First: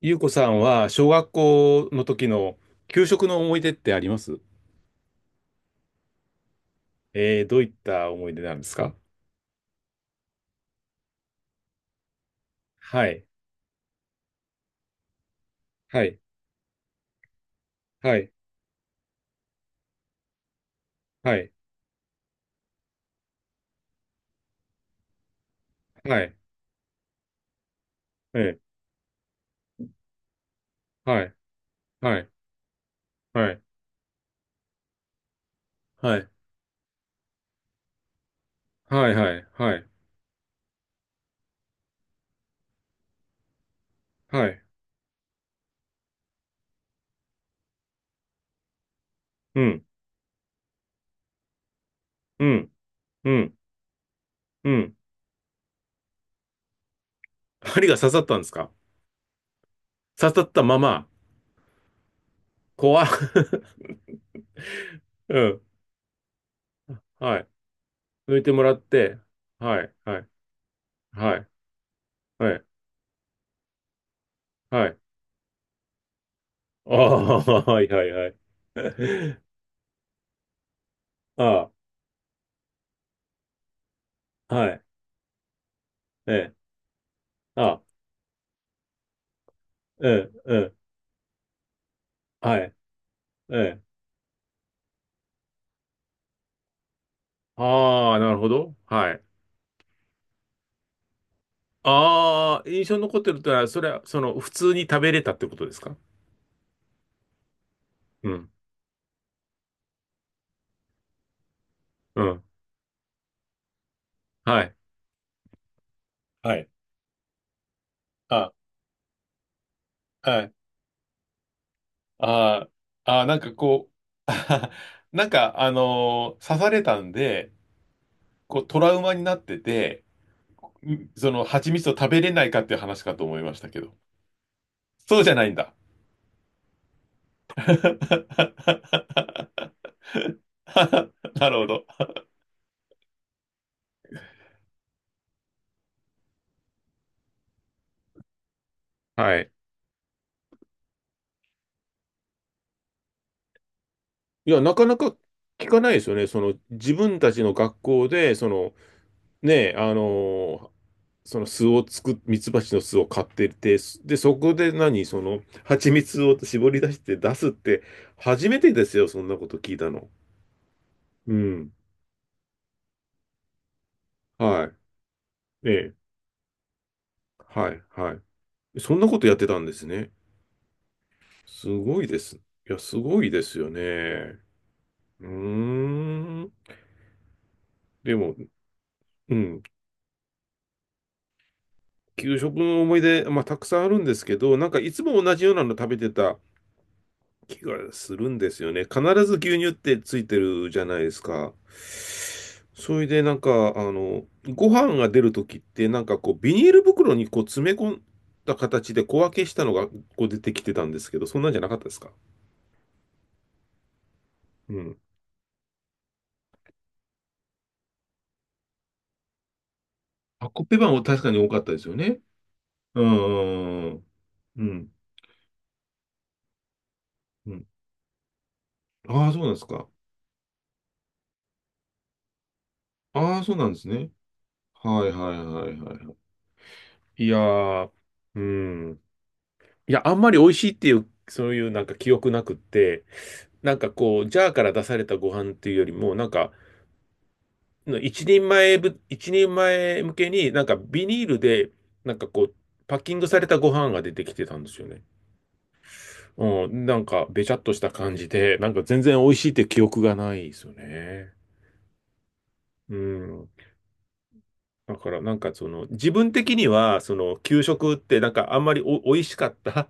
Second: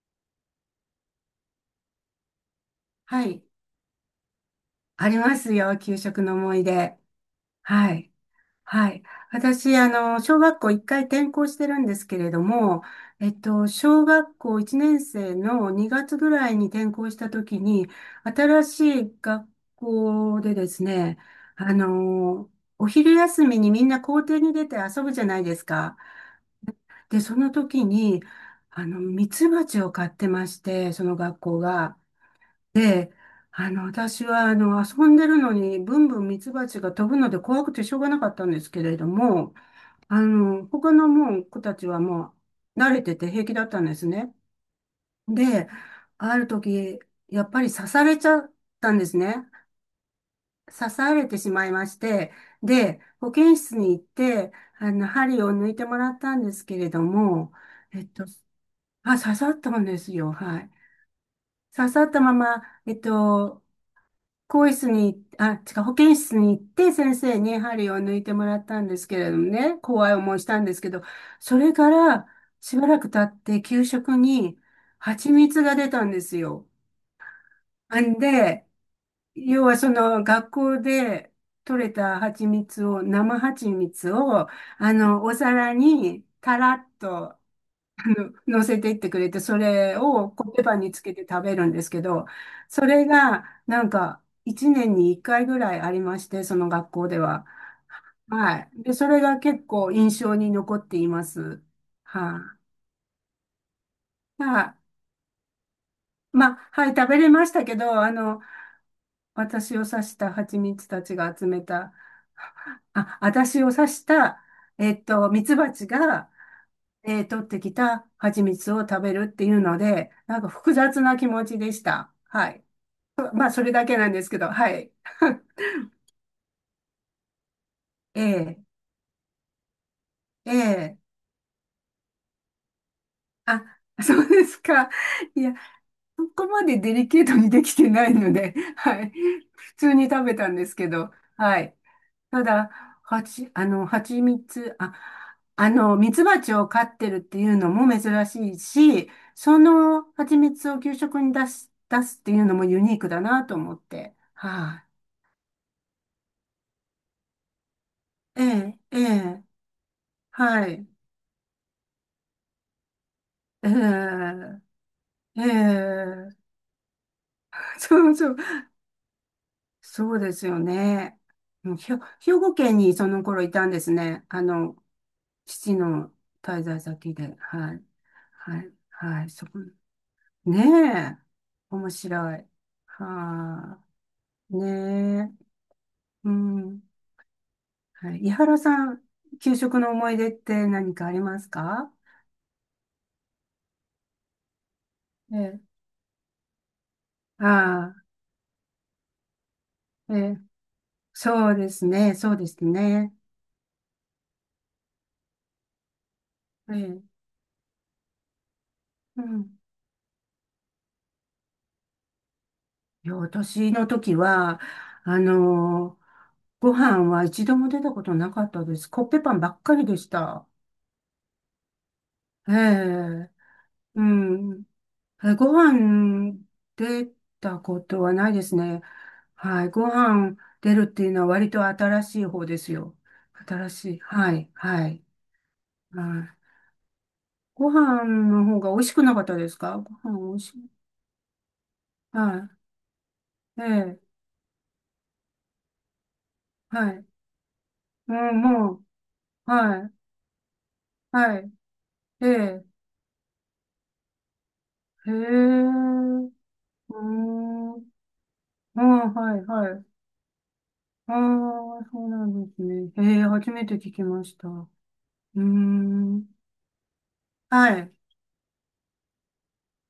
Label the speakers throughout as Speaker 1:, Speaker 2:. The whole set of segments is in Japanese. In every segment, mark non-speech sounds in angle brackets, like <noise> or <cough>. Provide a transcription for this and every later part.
Speaker 1: ゆうこさんは小学校の時の給
Speaker 2: は
Speaker 1: 食の
Speaker 2: い。
Speaker 1: 思い出ってあります？
Speaker 2: ありますよ。給食の思い出。
Speaker 1: どういっ
Speaker 2: は
Speaker 1: た
Speaker 2: い。
Speaker 1: 思い出なんです
Speaker 2: は
Speaker 1: か？
Speaker 2: い。私、小学校一回転校してるんですけれども、
Speaker 1: はい。
Speaker 2: 小学校1年生の
Speaker 1: は
Speaker 2: 2月
Speaker 1: い。
Speaker 2: ぐらいに転校した時に、
Speaker 1: はい。
Speaker 2: 新しい学校でですね、
Speaker 1: はい。
Speaker 2: あの、お昼休みにみんな校庭に出て遊ぶじゃないですか。
Speaker 1: はい。
Speaker 2: で、その時に、
Speaker 1: え
Speaker 2: ミツバチを飼ってまして、その
Speaker 1: はい。
Speaker 2: 学校が。
Speaker 1: はい。
Speaker 2: で、
Speaker 1: はい。
Speaker 2: 私は、遊んでるのに、ブン
Speaker 1: は
Speaker 2: ブ
Speaker 1: い。
Speaker 2: ンミツバチが飛ぶので怖くてしょうがなかったんですけれど
Speaker 1: はい。はい。
Speaker 2: も、
Speaker 1: はい。
Speaker 2: 他のもう子たちはもう慣れてて平気だったんですね。
Speaker 1: はい。
Speaker 2: で、ある時、やっぱり刺されちゃったんですね。
Speaker 1: うん。
Speaker 2: 刺されてしまいまして、
Speaker 1: うん。
Speaker 2: で、
Speaker 1: う
Speaker 2: 保健
Speaker 1: ん。
Speaker 2: 室に行って、
Speaker 1: うん。
Speaker 2: 針を抜いてもらったんですけれども、
Speaker 1: 針が
Speaker 2: えっ
Speaker 1: 刺さっ
Speaker 2: と、
Speaker 1: たんですか？
Speaker 2: あ、刺さったんですよ。
Speaker 1: 刺さっ
Speaker 2: は
Speaker 1: た
Speaker 2: い。
Speaker 1: まま、
Speaker 2: 刺さったまま、
Speaker 1: 怖っ。
Speaker 2: 更衣室に、
Speaker 1: <laughs> う
Speaker 2: あ、
Speaker 1: ん。
Speaker 2: 違う、保健室に行って先生
Speaker 1: はい。
Speaker 2: に針を抜いて
Speaker 1: 抜い
Speaker 2: も
Speaker 1: て
Speaker 2: ら
Speaker 1: も
Speaker 2: っ
Speaker 1: ら
Speaker 2: た
Speaker 1: っ
Speaker 2: んです
Speaker 1: て、
Speaker 2: けれどもね、
Speaker 1: はい。
Speaker 2: 怖い
Speaker 1: はい。
Speaker 2: 思いしたんですけど、
Speaker 1: はい。
Speaker 2: それから
Speaker 1: はい。
Speaker 2: しばらく経って給食に
Speaker 1: はい。
Speaker 2: 蜂蜜が出たんですよ。
Speaker 1: ああ、はい。はい。
Speaker 2: ん
Speaker 1: はい。
Speaker 2: で、
Speaker 1: <laughs>
Speaker 2: 要はその学校で
Speaker 1: あ
Speaker 2: 取れた蜂蜜を、生蜂蜜を、
Speaker 1: あ、はい。
Speaker 2: お皿に
Speaker 1: ええ。
Speaker 2: たらっと
Speaker 1: あ、
Speaker 2: 乗せていってくれて、それ
Speaker 1: う
Speaker 2: を
Speaker 1: ん、
Speaker 2: コッ
Speaker 1: う
Speaker 2: ペパ
Speaker 1: ん、
Speaker 2: ンにつけて食べるんですけど、
Speaker 1: はい、
Speaker 2: それが
Speaker 1: うん。
Speaker 2: なんか1年に1回ぐらいありまして、その学校では。
Speaker 1: ああ、なるほ
Speaker 2: は
Speaker 1: ど。
Speaker 2: い。で、そ
Speaker 1: は
Speaker 2: れ
Speaker 1: い。
Speaker 2: が結構印象に残っています。は
Speaker 1: ああ、印象に残ってるってのは、それは、その、
Speaker 2: い。
Speaker 1: 普
Speaker 2: は
Speaker 1: 通に
Speaker 2: い。
Speaker 1: 食べれたってことですか？
Speaker 2: まあ、はい、食べれましたけど、
Speaker 1: うん。
Speaker 2: 私を刺した蜂蜜たちが集めた、
Speaker 1: うん。
Speaker 2: あ、私を刺した、
Speaker 1: はい。
Speaker 2: 蜜蜂が、
Speaker 1: はい。
Speaker 2: 取ってきた蜂
Speaker 1: あ、
Speaker 2: 蜜を食べるっていうので、な
Speaker 1: は
Speaker 2: んか
Speaker 1: い。
Speaker 2: 複雑な気持ちでした。はい。
Speaker 1: あーあー、
Speaker 2: <laughs>
Speaker 1: なん
Speaker 2: まあ、
Speaker 1: か
Speaker 2: それだ
Speaker 1: こ
Speaker 2: けなんですけど、はい。
Speaker 1: う、<laughs> なん
Speaker 2: <laughs>
Speaker 1: か、刺されたんで、
Speaker 2: ええ、
Speaker 1: こう、トラウマになってて、
Speaker 2: ええ。
Speaker 1: その、蜂蜜を食べれないかっていう話かと思いまし
Speaker 2: あ、
Speaker 1: たけど。
Speaker 2: そうですか。
Speaker 1: そうじゃ
Speaker 2: い
Speaker 1: ないん
Speaker 2: や、
Speaker 1: だ。
Speaker 2: そこまでデリケートにできてないので、<laughs> はい。普通に食べたんですけど、
Speaker 1: <laughs> なる
Speaker 2: は
Speaker 1: ほ
Speaker 2: い。
Speaker 1: ど。
Speaker 2: ただ、はち、蜂蜜、あ、蜜蜂を飼ってるっていうのも珍しいし、
Speaker 1: はい。
Speaker 2: その蜂蜜を給食に出す、出すっていうのもユニークだなと思って。
Speaker 1: いや、な
Speaker 2: は
Speaker 1: かなか聞かないですよね。その自分たちの学校で、
Speaker 2: い、え
Speaker 1: その
Speaker 2: え、ええ、
Speaker 1: ね、
Speaker 2: はい。
Speaker 1: その巣を作っ、ミツバチの巣を買って
Speaker 2: え
Speaker 1: て、で、そこ
Speaker 2: え、
Speaker 1: で何、その
Speaker 2: え
Speaker 1: 蜂蜜を
Speaker 2: え。
Speaker 1: 絞り出して出すっ
Speaker 2: <laughs>
Speaker 1: て、
Speaker 2: そうそう。
Speaker 1: 初めてですよ、そんなこと聞いたの。
Speaker 2: そうですよね。
Speaker 1: う
Speaker 2: う
Speaker 1: ん。
Speaker 2: んひょ、兵庫県にその頃いたんですね。
Speaker 1: はい。え
Speaker 2: 父
Speaker 1: え。
Speaker 2: の滞在先で。
Speaker 1: は
Speaker 2: は
Speaker 1: い。
Speaker 2: い。
Speaker 1: は
Speaker 2: はい。
Speaker 1: い。そんなこ
Speaker 2: は
Speaker 1: と
Speaker 2: い。
Speaker 1: やって
Speaker 2: そこ。
Speaker 1: たんですね。
Speaker 2: ねえ。
Speaker 1: す
Speaker 2: 面
Speaker 1: ごいで
Speaker 2: 白
Speaker 1: す。い
Speaker 2: い。
Speaker 1: や、すごいですよ
Speaker 2: は
Speaker 1: ね。
Speaker 2: あ。ね
Speaker 1: う
Speaker 2: え。
Speaker 1: ー
Speaker 2: う
Speaker 1: ん。
Speaker 2: ん。
Speaker 1: で
Speaker 2: はい。井
Speaker 1: も、
Speaker 2: 原さん、
Speaker 1: う
Speaker 2: 給
Speaker 1: ん。
Speaker 2: 食の思い出って何かありますか？
Speaker 1: 給食の思い出、まあ、たくさんあるんですけど、なんかいつも同
Speaker 2: え
Speaker 1: じような
Speaker 2: え。
Speaker 1: の食べてた気が
Speaker 2: あ
Speaker 1: するんですよね。必ず牛乳ってつ
Speaker 2: あ。え
Speaker 1: いて
Speaker 2: え。
Speaker 1: るじゃないです
Speaker 2: そ
Speaker 1: か。
Speaker 2: うですね。そうです
Speaker 1: それ
Speaker 2: ね。
Speaker 1: でなんか、あの、ご飯が出るときって、なんかこう、ビニー
Speaker 2: え
Speaker 1: ル袋
Speaker 2: え。
Speaker 1: にこう詰め込んだ形で小
Speaker 2: う
Speaker 1: 分けし
Speaker 2: ん。
Speaker 1: たのがこう出てきてたんですけど、そんなんじゃなかったですか？
Speaker 2: いや、私の時は、
Speaker 1: うん。
Speaker 2: あのーご飯は一度も出たことなかったです。コッペパンばっかりでした。
Speaker 1: あ、コッペパンは確かに多かったですよね。
Speaker 2: え
Speaker 1: う
Speaker 2: え、
Speaker 1: ん。う
Speaker 2: う
Speaker 1: ん。う
Speaker 2: ん。
Speaker 1: ん。
Speaker 2: えご飯出
Speaker 1: う
Speaker 2: た
Speaker 1: ん。
Speaker 2: ことはないですね。
Speaker 1: ああ、そうなんで
Speaker 2: は
Speaker 1: す
Speaker 2: い。ご
Speaker 1: か。
Speaker 2: 飯出るっていうのは割と新しい方ですよ。
Speaker 1: ああ、そうな
Speaker 2: 新
Speaker 1: んです
Speaker 2: しい。
Speaker 1: ね。
Speaker 2: はい。はい。
Speaker 1: はいはいはいはいはい。
Speaker 2: はい。
Speaker 1: いや
Speaker 2: ご
Speaker 1: ー、
Speaker 2: 飯
Speaker 1: う
Speaker 2: の方が美味
Speaker 1: ん。
Speaker 2: しくなかったですか？ご
Speaker 1: いや、あ
Speaker 2: 飯
Speaker 1: んま
Speaker 2: 美
Speaker 1: り
Speaker 2: 味
Speaker 1: 美味
Speaker 2: し
Speaker 1: し
Speaker 2: い。
Speaker 1: いっていう、そういうなんか記憶な
Speaker 2: は
Speaker 1: くって、
Speaker 2: い。え
Speaker 1: なんか
Speaker 2: え、
Speaker 1: こう、ジャーから出されたご飯っていうよりも、なんか、
Speaker 2: はい。うん、も
Speaker 1: 一
Speaker 2: う、
Speaker 1: 人
Speaker 2: はい。
Speaker 1: 前向けになんかビニール
Speaker 2: は
Speaker 1: で、なん
Speaker 2: い。
Speaker 1: かこう、
Speaker 2: ええ、
Speaker 1: パッキングされたご飯が出てきてたんですよね。
Speaker 2: へえ、う
Speaker 1: うん、な
Speaker 2: ー
Speaker 1: んかべちゃっと
Speaker 2: ん。
Speaker 1: した感じで、なん
Speaker 2: あ
Speaker 1: か全
Speaker 2: あ、
Speaker 1: 然美味
Speaker 2: は
Speaker 1: し
Speaker 2: い、
Speaker 1: いって
Speaker 2: は
Speaker 1: 記
Speaker 2: い。
Speaker 1: 憶がないですよ
Speaker 2: あ
Speaker 1: ね。
Speaker 2: あ、そうなんですね。
Speaker 1: う
Speaker 2: へえ、
Speaker 1: ん。
Speaker 2: 初めて聞きました。う
Speaker 1: だからなん
Speaker 2: ー
Speaker 1: かその、自
Speaker 2: ん。
Speaker 1: 分的には、その、給
Speaker 2: はい。
Speaker 1: 食ってなんかあんまり美味しかった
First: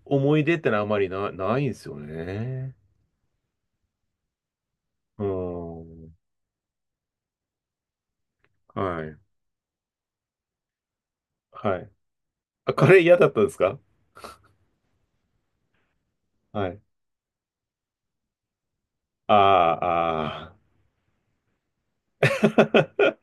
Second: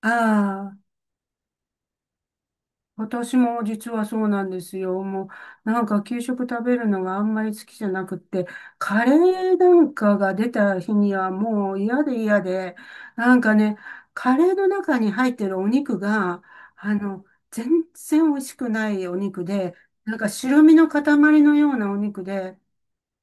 Speaker 2: あ
Speaker 1: 思い出ってのはあ
Speaker 2: あ。
Speaker 1: まりないんですよね。
Speaker 2: 私も実はそうなんですよ。
Speaker 1: う
Speaker 2: もう、なんか
Speaker 1: ん。
Speaker 2: 給食食べるのがあんまり好きじゃなくって、
Speaker 1: は
Speaker 2: カ
Speaker 1: い。
Speaker 2: レーなんかが出た日にはも
Speaker 1: は
Speaker 2: う
Speaker 1: い。
Speaker 2: 嫌で嫌
Speaker 1: あ、
Speaker 2: で、
Speaker 1: カレー嫌だっ
Speaker 2: な
Speaker 1: た
Speaker 2: ん
Speaker 1: んで
Speaker 2: か
Speaker 1: す
Speaker 2: ね、
Speaker 1: か？
Speaker 2: カレーの中に入ってるお肉が、
Speaker 1: はい。
Speaker 2: あの、全然美味しくないお
Speaker 1: あ
Speaker 2: 肉で、なんか
Speaker 1: ー
Speaker 2: 白身の塊のようなお肉
Speaker 1: あ
Speaker 2: で、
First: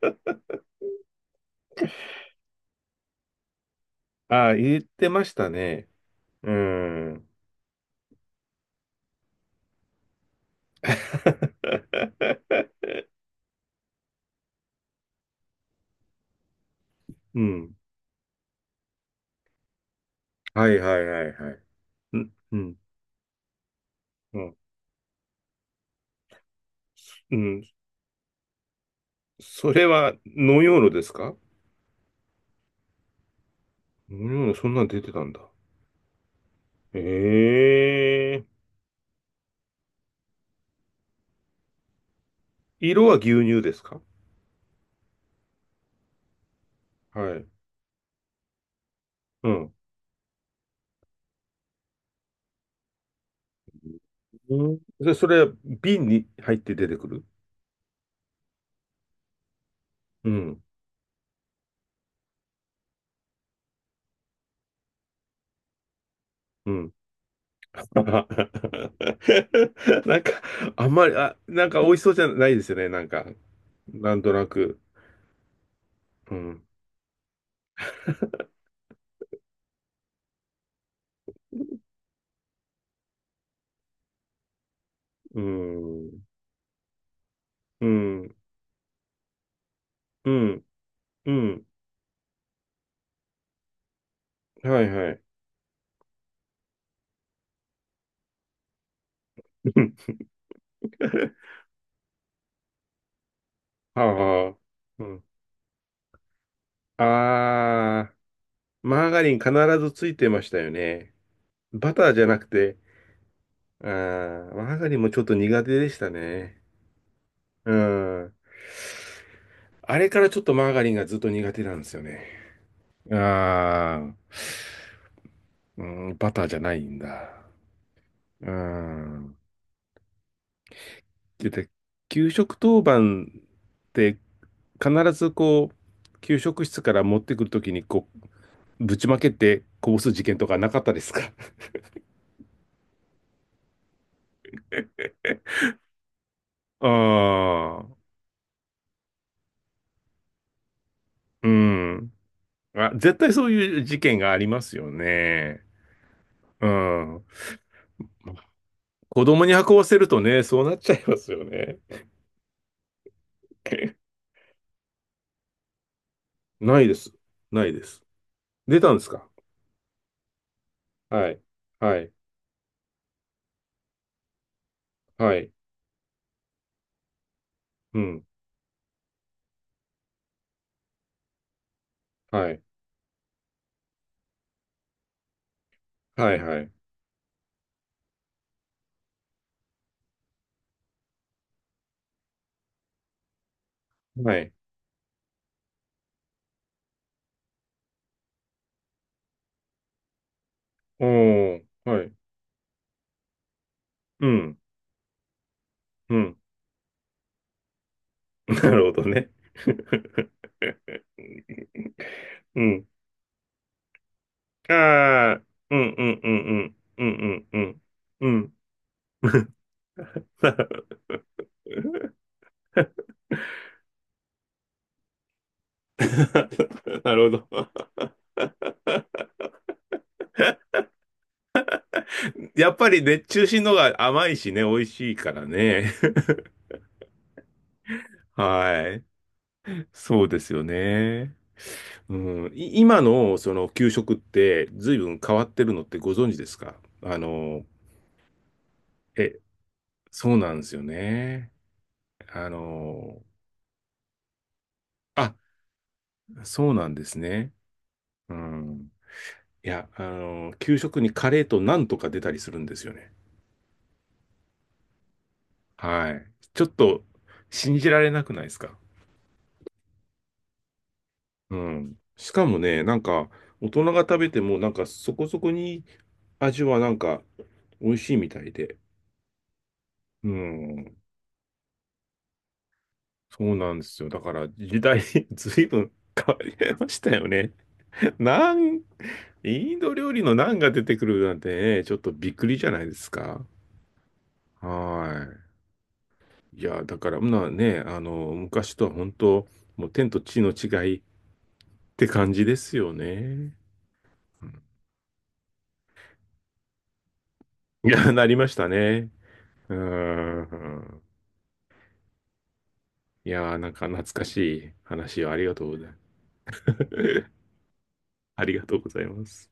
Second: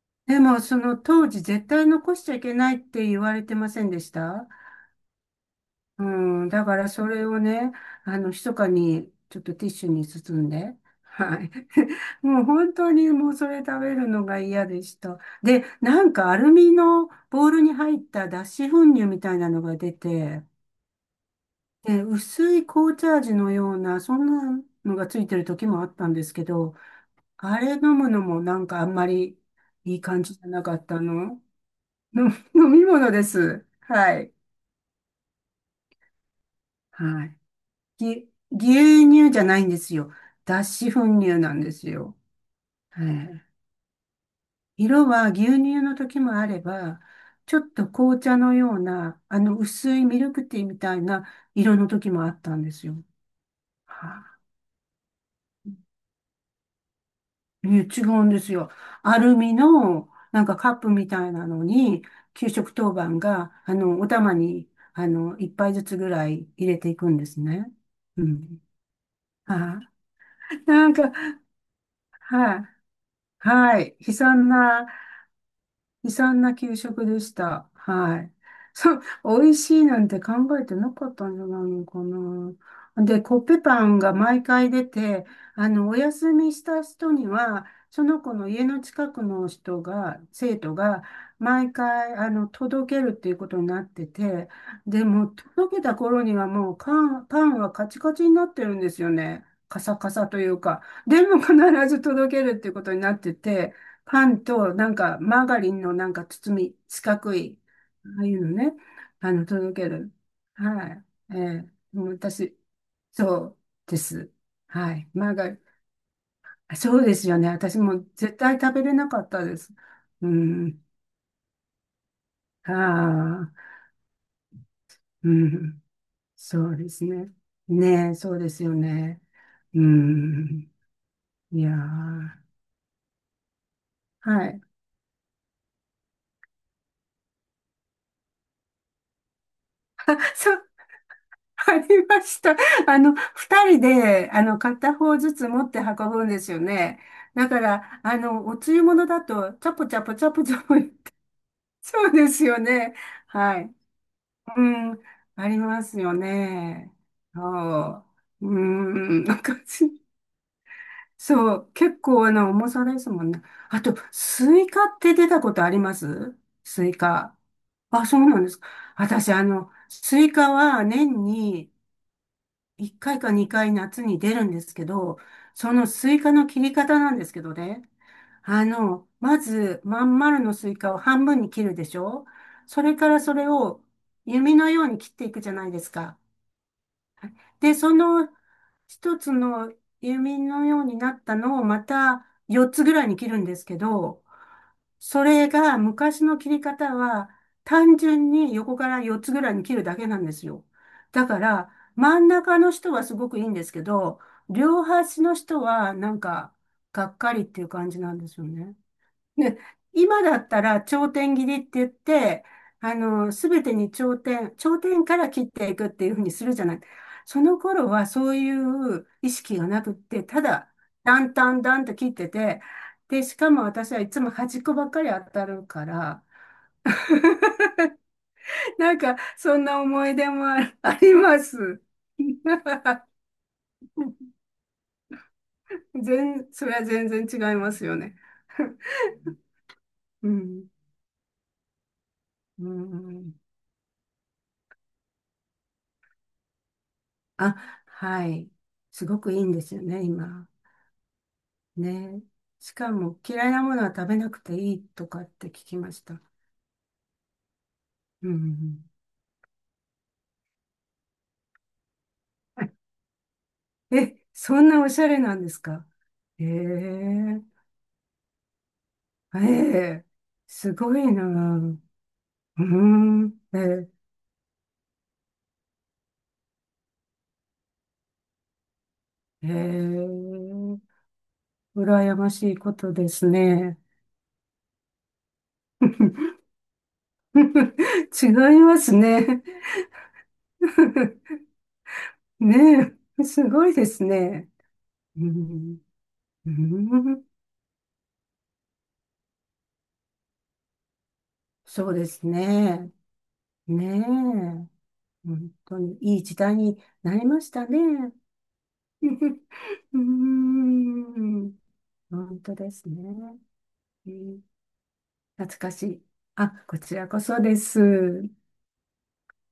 Speaker 1: ー。
Speaker 2: でもその当時絶対残しちゃいけないって言われてませんでし
Speaker 1: <laughs>
Speaker 2: た？
Speaker 1: ああ、言ってましたね。
Speaker 2: うん、
Speaker 1: う
Speaker 2: だからそれ
Speaker 1: ん。
Speaker 2: をね、密かにちょっとティッシュに包んで、はい。<laughs> もう本当
Speaker 1: <laughs>
Speaker 2: にもうそれ食べるのが嫌でした。で、なんかアルミの
Speaker 1: う
Speaker 2: ボウルに
Speaker 1: ん。
Speaker 2: 入った脱脂粉乳みたいなのが出て、
Speaker 1: はいはいはいはい。
Speaker 2: で、
Speaker 1: うん、
Speaker 2: 薄
Speaker 1: う
Speaker 2: い
Speaker 1: ん、
Speaker 2: 紅茶味のような、そん
Speaker 1: うん。
Speaker 2: なのがついてる時もあったんですけど、
Speaker 1: う
Speaker 2: あ
Speaker 1: ん。
Speaker 2: れ飲むのもなんかあんまり
Speaker 1: それ
Speaker 2: いい
Speaker 1: は、
Speaker 2: 感じじゃな
Speaker 1: ノ
Speaker 2: か
Speaker 1: 用
Speaker 2: っ
Speaker 1: 炉
Speaker 2: た
Speaker 1: ですか？
Speaker 2: の。の飲み物です。は
Speaker 1: ノ
Speaker 2: い。
Speaker 1: 用炉そんなん出てたんだ。
Speaker 2: はい。ぎ、
Speaker 1: ええ。
Speaker 2: 牛乳じゃないんですよ。脱脂粉乳なんですよ。
Speaker 1: 色
Speaker 2: は
Speaker 1: は牛
Speaker 2: い。
Speaker 1: 乳ですか？
Speaker 2: 色は牛乳の時もあれば、
Speaker 1: はい。
Speaker 2: ちょっと紅茶のような、あ
Speaker 1: う
Speaker 2: の
Speaker 1: ん。
Speaker 2: 薄いミルクティーみたいな色の時もあったんですよ。は
Speaker 1: うん。で、それ、瓶に入って出てくる。
Speaker 2: い、いや違うんですよ。アルミの
Speaker 1: う
Speaker 2: なんか
Speaker 1: ん。
Speaker 2: カップみたいなのに、給食当番が、お玉に、一杯ずつぐらい入
Speaker 1: う
Speaker 2: れて
Speaker 1: ん。
Speaker 2: いくんですね。うん。はい、
Speaker 1: <laughs> なんか、あ
Speaker 2: な
Speaker 1: ん
Speaker 2: ん
Speaker 1: ま
Speaker 2: か、
Speaker 1: り、あ、なんか美味しそうじゃない
Speaker 2: は
Speaker 1: で
Speaker 2: い。
Speaker 1: すよね。なんか、
Speaker 2: はい。悲
Speaker 1: なんとな
Speaker 2: 惨
Speaker 1: く。
Speaker 2: な悲
Speaker 1: う
Speaker 2: 惨な
Speaker 1: ん。
Speaker 2: 給食でした。はい。そう、美味しいなんて考えてなかったんじゃないのかな。で、コッペパンが毎回出て、
Speaker 1: う
Speaker 2: お
Speaker 1: ん。
Speaker 2: 休みした人には、
Speaker 1: う
Speaker 2: その子
Speaker 1: ん。
Speaker 2: の家の近くの人が、
Speaker 1: う
Speaker 2: 生
Speaker 1: ん。
Speaker 2: 徒が、
Speaker 1: うん。
Speaker 2: 毎回、届けるっていうことになってて、
Speaker 1: はい
Speaker 2: で
Speaker 1: はい。
Speaker 2: も、届けた頃にはもう、パン、パンはカチカチになってるんですよね。
Speaker 1: う
Speaker 2: カ
Speaker 1: ん。
Speaker 2: サカサというか。でも
Speaker 1: <laughs>
Speaker 2: 必ず届けるっていうことになってて、パン
Speaker 1: は
Speaker 2: と、なん
Speaker 1: あ。う
Speaker 2: か、
Speaker 1: ん。
Speaker 2: マーガリンのなんか包み、四角い、
Speaker 1: あー、
Speaker 2: ああいうのね、
Speaker 1: マーガリン必
Speaker 2: 届け
Speaker 1: ずつ
Speaker 2: る。
Speaker 1: いてましたよ
Speaker 2: はい。
Speaker 1: ね。
Speaker 2: ええ、
Speaker 1: バタ
Speaker 2: もう
Speaker 1: ーじゃなく
Speaker 2: 私、
Speaker 1: て、
Speaker 2: そう
Speaker 1: あ
Speaker 2: です。
Speaker 1: ー、マーガ
Speaker 2: は
Speaker 1: リンも
Speaker 2: い。
Speaker 1: ちょっ
Speaker 2: マ
Speaker 1: と
Speaker 2: ーガリ
Speaker 1: 苦
Speaker 2: ン。
Speaker 1: 手でしたね。
Speaker 2: あ、そうですよね。
Speaker 1: う
Speaker 2: 私も
Speaker 1: ん。
Speaker 2: 絶対食べれなかったです。
Speaker 1: あれか
Speaker 2: う
Speaker 1: らちょっとマーガ
Speaker 2: ん。
Speaker 1: リンがずっと苦手なんですよね。
Speaker 2: ああ、
Speaker 1: ああ、
Speaker 2: う
Speaker 1: う
Speaker 2: ん。
Speaker 1: ん、バターじゃ
Speaker 2: そ
Speaker 1: な
Speaker 2: う
Speaker 1: い
Speaker 2: で
Speaker 1: ん
Speaker 2: すね。
Speaker 1: だ。
Speaker 2: ねえ、そうで
Speaker 1: う
Speaker 2: すよね。
Speaker 1: ん。
Speaker 2: うん。い
Speaker 1: で、
Speaker 2: や
Speaker 1: 給
Speaker 2: ー。
Speaker 1: 食当番って
Speaker 2: はい。
Speaker 1: 必ずこう、給食室から持ってくるときにこう、ぶちまけてこぼす事
Speaker 2: <laughs>
Speaker 1: 件と
Speaker 2: そ
Speaker 1: か
Speaker 2: う
Speaker 1: なかったですか？
Speaker 2: ありました。二人で、片方ずつ持って運ぶんですよ
Speaker 1: <laughs>
Speaker 2: ね。だか
Speaker 1: ああ、
Speaker 2: ら、おつゆものだと、チャポチャポチャポチャポ、
Speaker 1: う
Speaker 2: <laughs> そう
Speaker 1: ん。
Speaker 2: ですよ
Speaker 1: あ、
Speaker 2: ね。
Speaker 1: 絶対そう
Speaker 2: はい。
Speaker 1: いう事件がありま
Speaker 2: う
Speaker 1: すよ
Speaker 2: ん、あり
Speaker 1: ね。
Speaker 2: ますよ
Speaker 1: う
Speaker 2: ね。
Speaker 1: ん。
Speaker 2: そう。う
Speaker 1: 子
Speaker 2: ん、なん
Speaker 1: 供に
Speaker 2: か、
Speaker 1: 運ばせるとね、そうなっちゃいますよ
Speaker 2: そう、
Speaker 1: ね。
Speaker 2: 結構、重さですもんね。あと、
Speaker 1: <laughs>
Speaker 2: スイカって出たことあります？
Speaker 1: な
Speaker 2: ス
Speaker 1: い
Speaker 2: イ
Speaker 1: です。
Speaker 2: カ。
Speaker 1: ないです。
Speaker 2: あ、そうなんですか。
Speaker 1: 出たんですか？
Speaker 2: 私、スイカは年
Speaker 1: はい。
Speaker 2: に、
Speaker 1: はい。
Speaker 2: 1回か2回夏に出るんですけど、
Speaker 1: はい。
Speaker 2: そのスイカの切り方なんですけどね。
Speaker 1: うん。
Speaker 2: まず、まん丸のスイカを半分に切るでしょ？
Speaker 1: はい。
Speaker 2: それからそれを弓のように切っていくじゃないですか。
Speaker 1: はいはい。
Speaker 2: で、その一つの弓のようになったのをまた4つぐらいに切るんですけど、
Speaker 1: はい。
Speaker 2: それが昔の切り方は単純に横から4つぐらいに切るだけなんですよ。
Speaker 1: お
Speaker 2: だか
Speaker 1: ー、
Speaker 2: ら
Speaker 1: はい。
Speaker 2: 真ん中の人はすごくいいんですけど、
Speaker 1: うん、
Speaker 2: 両端の人はな
Speaker 1: う
Speaker 2: ん
Speaker 1: ん。
Speaker 2: かがっかりっていう感じなんですよ
Speaker 1: <laughs> な
Speaker 2: ね。
Speaker 1: るほどね。
Speaker 2: ね、今だっ
Speaker 1: <laughs>
Speaker 2: たら頂点切りって言って、
Speaker 1: うん。
Speaker 2: すべてに頂点、頂点から
Speaker 1: ああ、
Speaker 2: 切って
Speaker 1: う
Speaker 2: いくっ
Speaker 1: んう
Speaker 2: ていう
Speaker 1: ん
Speaker 2: ふう
Speaker 1: う
Speaker 2: に
Speaker 1: ん
Speaker 2: するじ
Speaker 1: う
Speaker 2: ゃ
Speaker 1: ん。
Speaker 2: ない。
Speaker 1: う
Speaker 2: そ
Speaker 1: ん
Speaker 2: の
Speaker 1: うん
Speaker 2: 頃は
Speaker 1: う
Speaker 2: そ
Speaker 1: ん。う
Speaker 2: うい
Speaker 1: ん。
Speaker 2: う意
Speaker 1: <laughs>
Speaker 2: 識がなくって、ただ、だんだんだんと切ってて、で、しかも私はいつも端っこばっかり当たるから、
Speaker 1: なるほど。
Speaker 2: <laughs> なんか、そんな思い出もああります。
Speaker 1: <laughs> やっぱり
Speaker 2: <laughs>
Speaker 1: 熱中しのが甘いしね、美味しいからね。
Speaker 2: 全、それは全然違いますよね。
Speaker 1: <laughs>
Speaker 2: <laughs>
Speaker 1: はい。そ
Speaker 2: う
Speaker 1: うですよ
Speaker 2: ん。
Speaker 1: ね。うん、
Speaker 2: う
Speaker 1: 今
Speaker 2: ん。
Speaker 1: のその給食って随分変わってるのってご存知ですか？あの、
Speaker 2: あ、はい。すごくい
Speaker 1: え、
Speaker 2: いんですよね、
Speaker 1: そう
Speaker 2: 今。
Speaker 1: なんですよね。
Speaker 2: ね。
Speaker 1: あ
Speaker 2: しかも
Speaker 1: の、
Speaker 2: 嫌いなものは食べなくていいとかっ
Speaker 1: あ、
Speaker 2: て聞きました。
Speaker 1: そうなんですね。
Speaker 2: う
Speaker 1: う
Speaker 2: ん。
Speaker 1: ん。いや、あの、給食にカレーとなんとか出たりするんですよね。
Speaker 2: え、そんなおしゃれなんですか？
Speaker 1: はい。
Speaker 2: え
Speaker 1: ちょっと
Speaker 2: え、
Speaker 1: 信じられなくないですか。
Speaker 2: ええ、すごいな
Speaker 1: う
Speaker 2: ぁ。
Speaker 1: ん。しかも
Speaker 2: う
Speaker 1: ね、なんか、
Speaker 2: ん。え
Speaker 1: 大人
Speaker 2: え、
Speaker 1: が食べても、なんかそこそこに味はなんか美味しいみたいで。
Speaker 2: え
Speaker 1: う
Speaker 2: え、
Speaker 1: ん。
Speaker 2: 羨ましいことです
Speaker 1: そうな
Speaker 2: ね。
Speaker 1: んですよ。だから時代 <laughs> ずいぶん <laughs> 変わりましたよ
Speaker 2: <laughs>
Speaker 1: ね。<laughs>
Speaker 2: 違い
Speaker 1: な
Speaker 2: ま
Speaker 1: ん、
Speaker 2: すね。
Speaker 1: インド料理のナンが出てくるなんてね、ちょっとびっ
Speaker 2: <laughs>
Speaker 1: くりじゃないで
Speaker 2: ね
Speaker 1: す
Speaker 2: え、す
Speaker 1: か。
Speaker 2: ごいですね。
Speaker 1: は
Speaker 2: う
Speaker 1: い。
Speaker 2: ん、う
Speaker 1: いや、だから、
Speaker 2: ん、
Speaker 1: まあね、あの、昔とは本当、もう天と地の違いっ
Speaker 2: そうで
Speaker 1: て
Speaker 2: す
Speaker 1: 感じです
Speaker 2: ね。
Speaker 1: よね。
Speaker 2: ねえ。
Speaker 1: うん。
Speaker 2: 本当にいい時代になりました
Speaker 1: いや、
Speaker 2: ね。
Speaker 1: なりましたね。
Speaker 2: <laughs>
Speaker 1: うー
Speaker 2: うー
Speaker 1: ん。
Speaker 2: ん、本当ですね。
Speaker 1: いや、なんか懐
Speaker 2: え
Speaker 1: かし
Speaker 2: ー
Speaker 1: い話をありが
Speaker 2: 懐
Speaker 1: とう
Speaker 2: か
Speaker 1: ご
Speaker 2: し
Speaker 1: ざいま
Speaker 2: い。あ、こちらこ
Speaker 1: す。
Speaker 2: そ
Speaker 1: <laughs>
Speaker 2: です。
Speaker 1: ありがとうございます。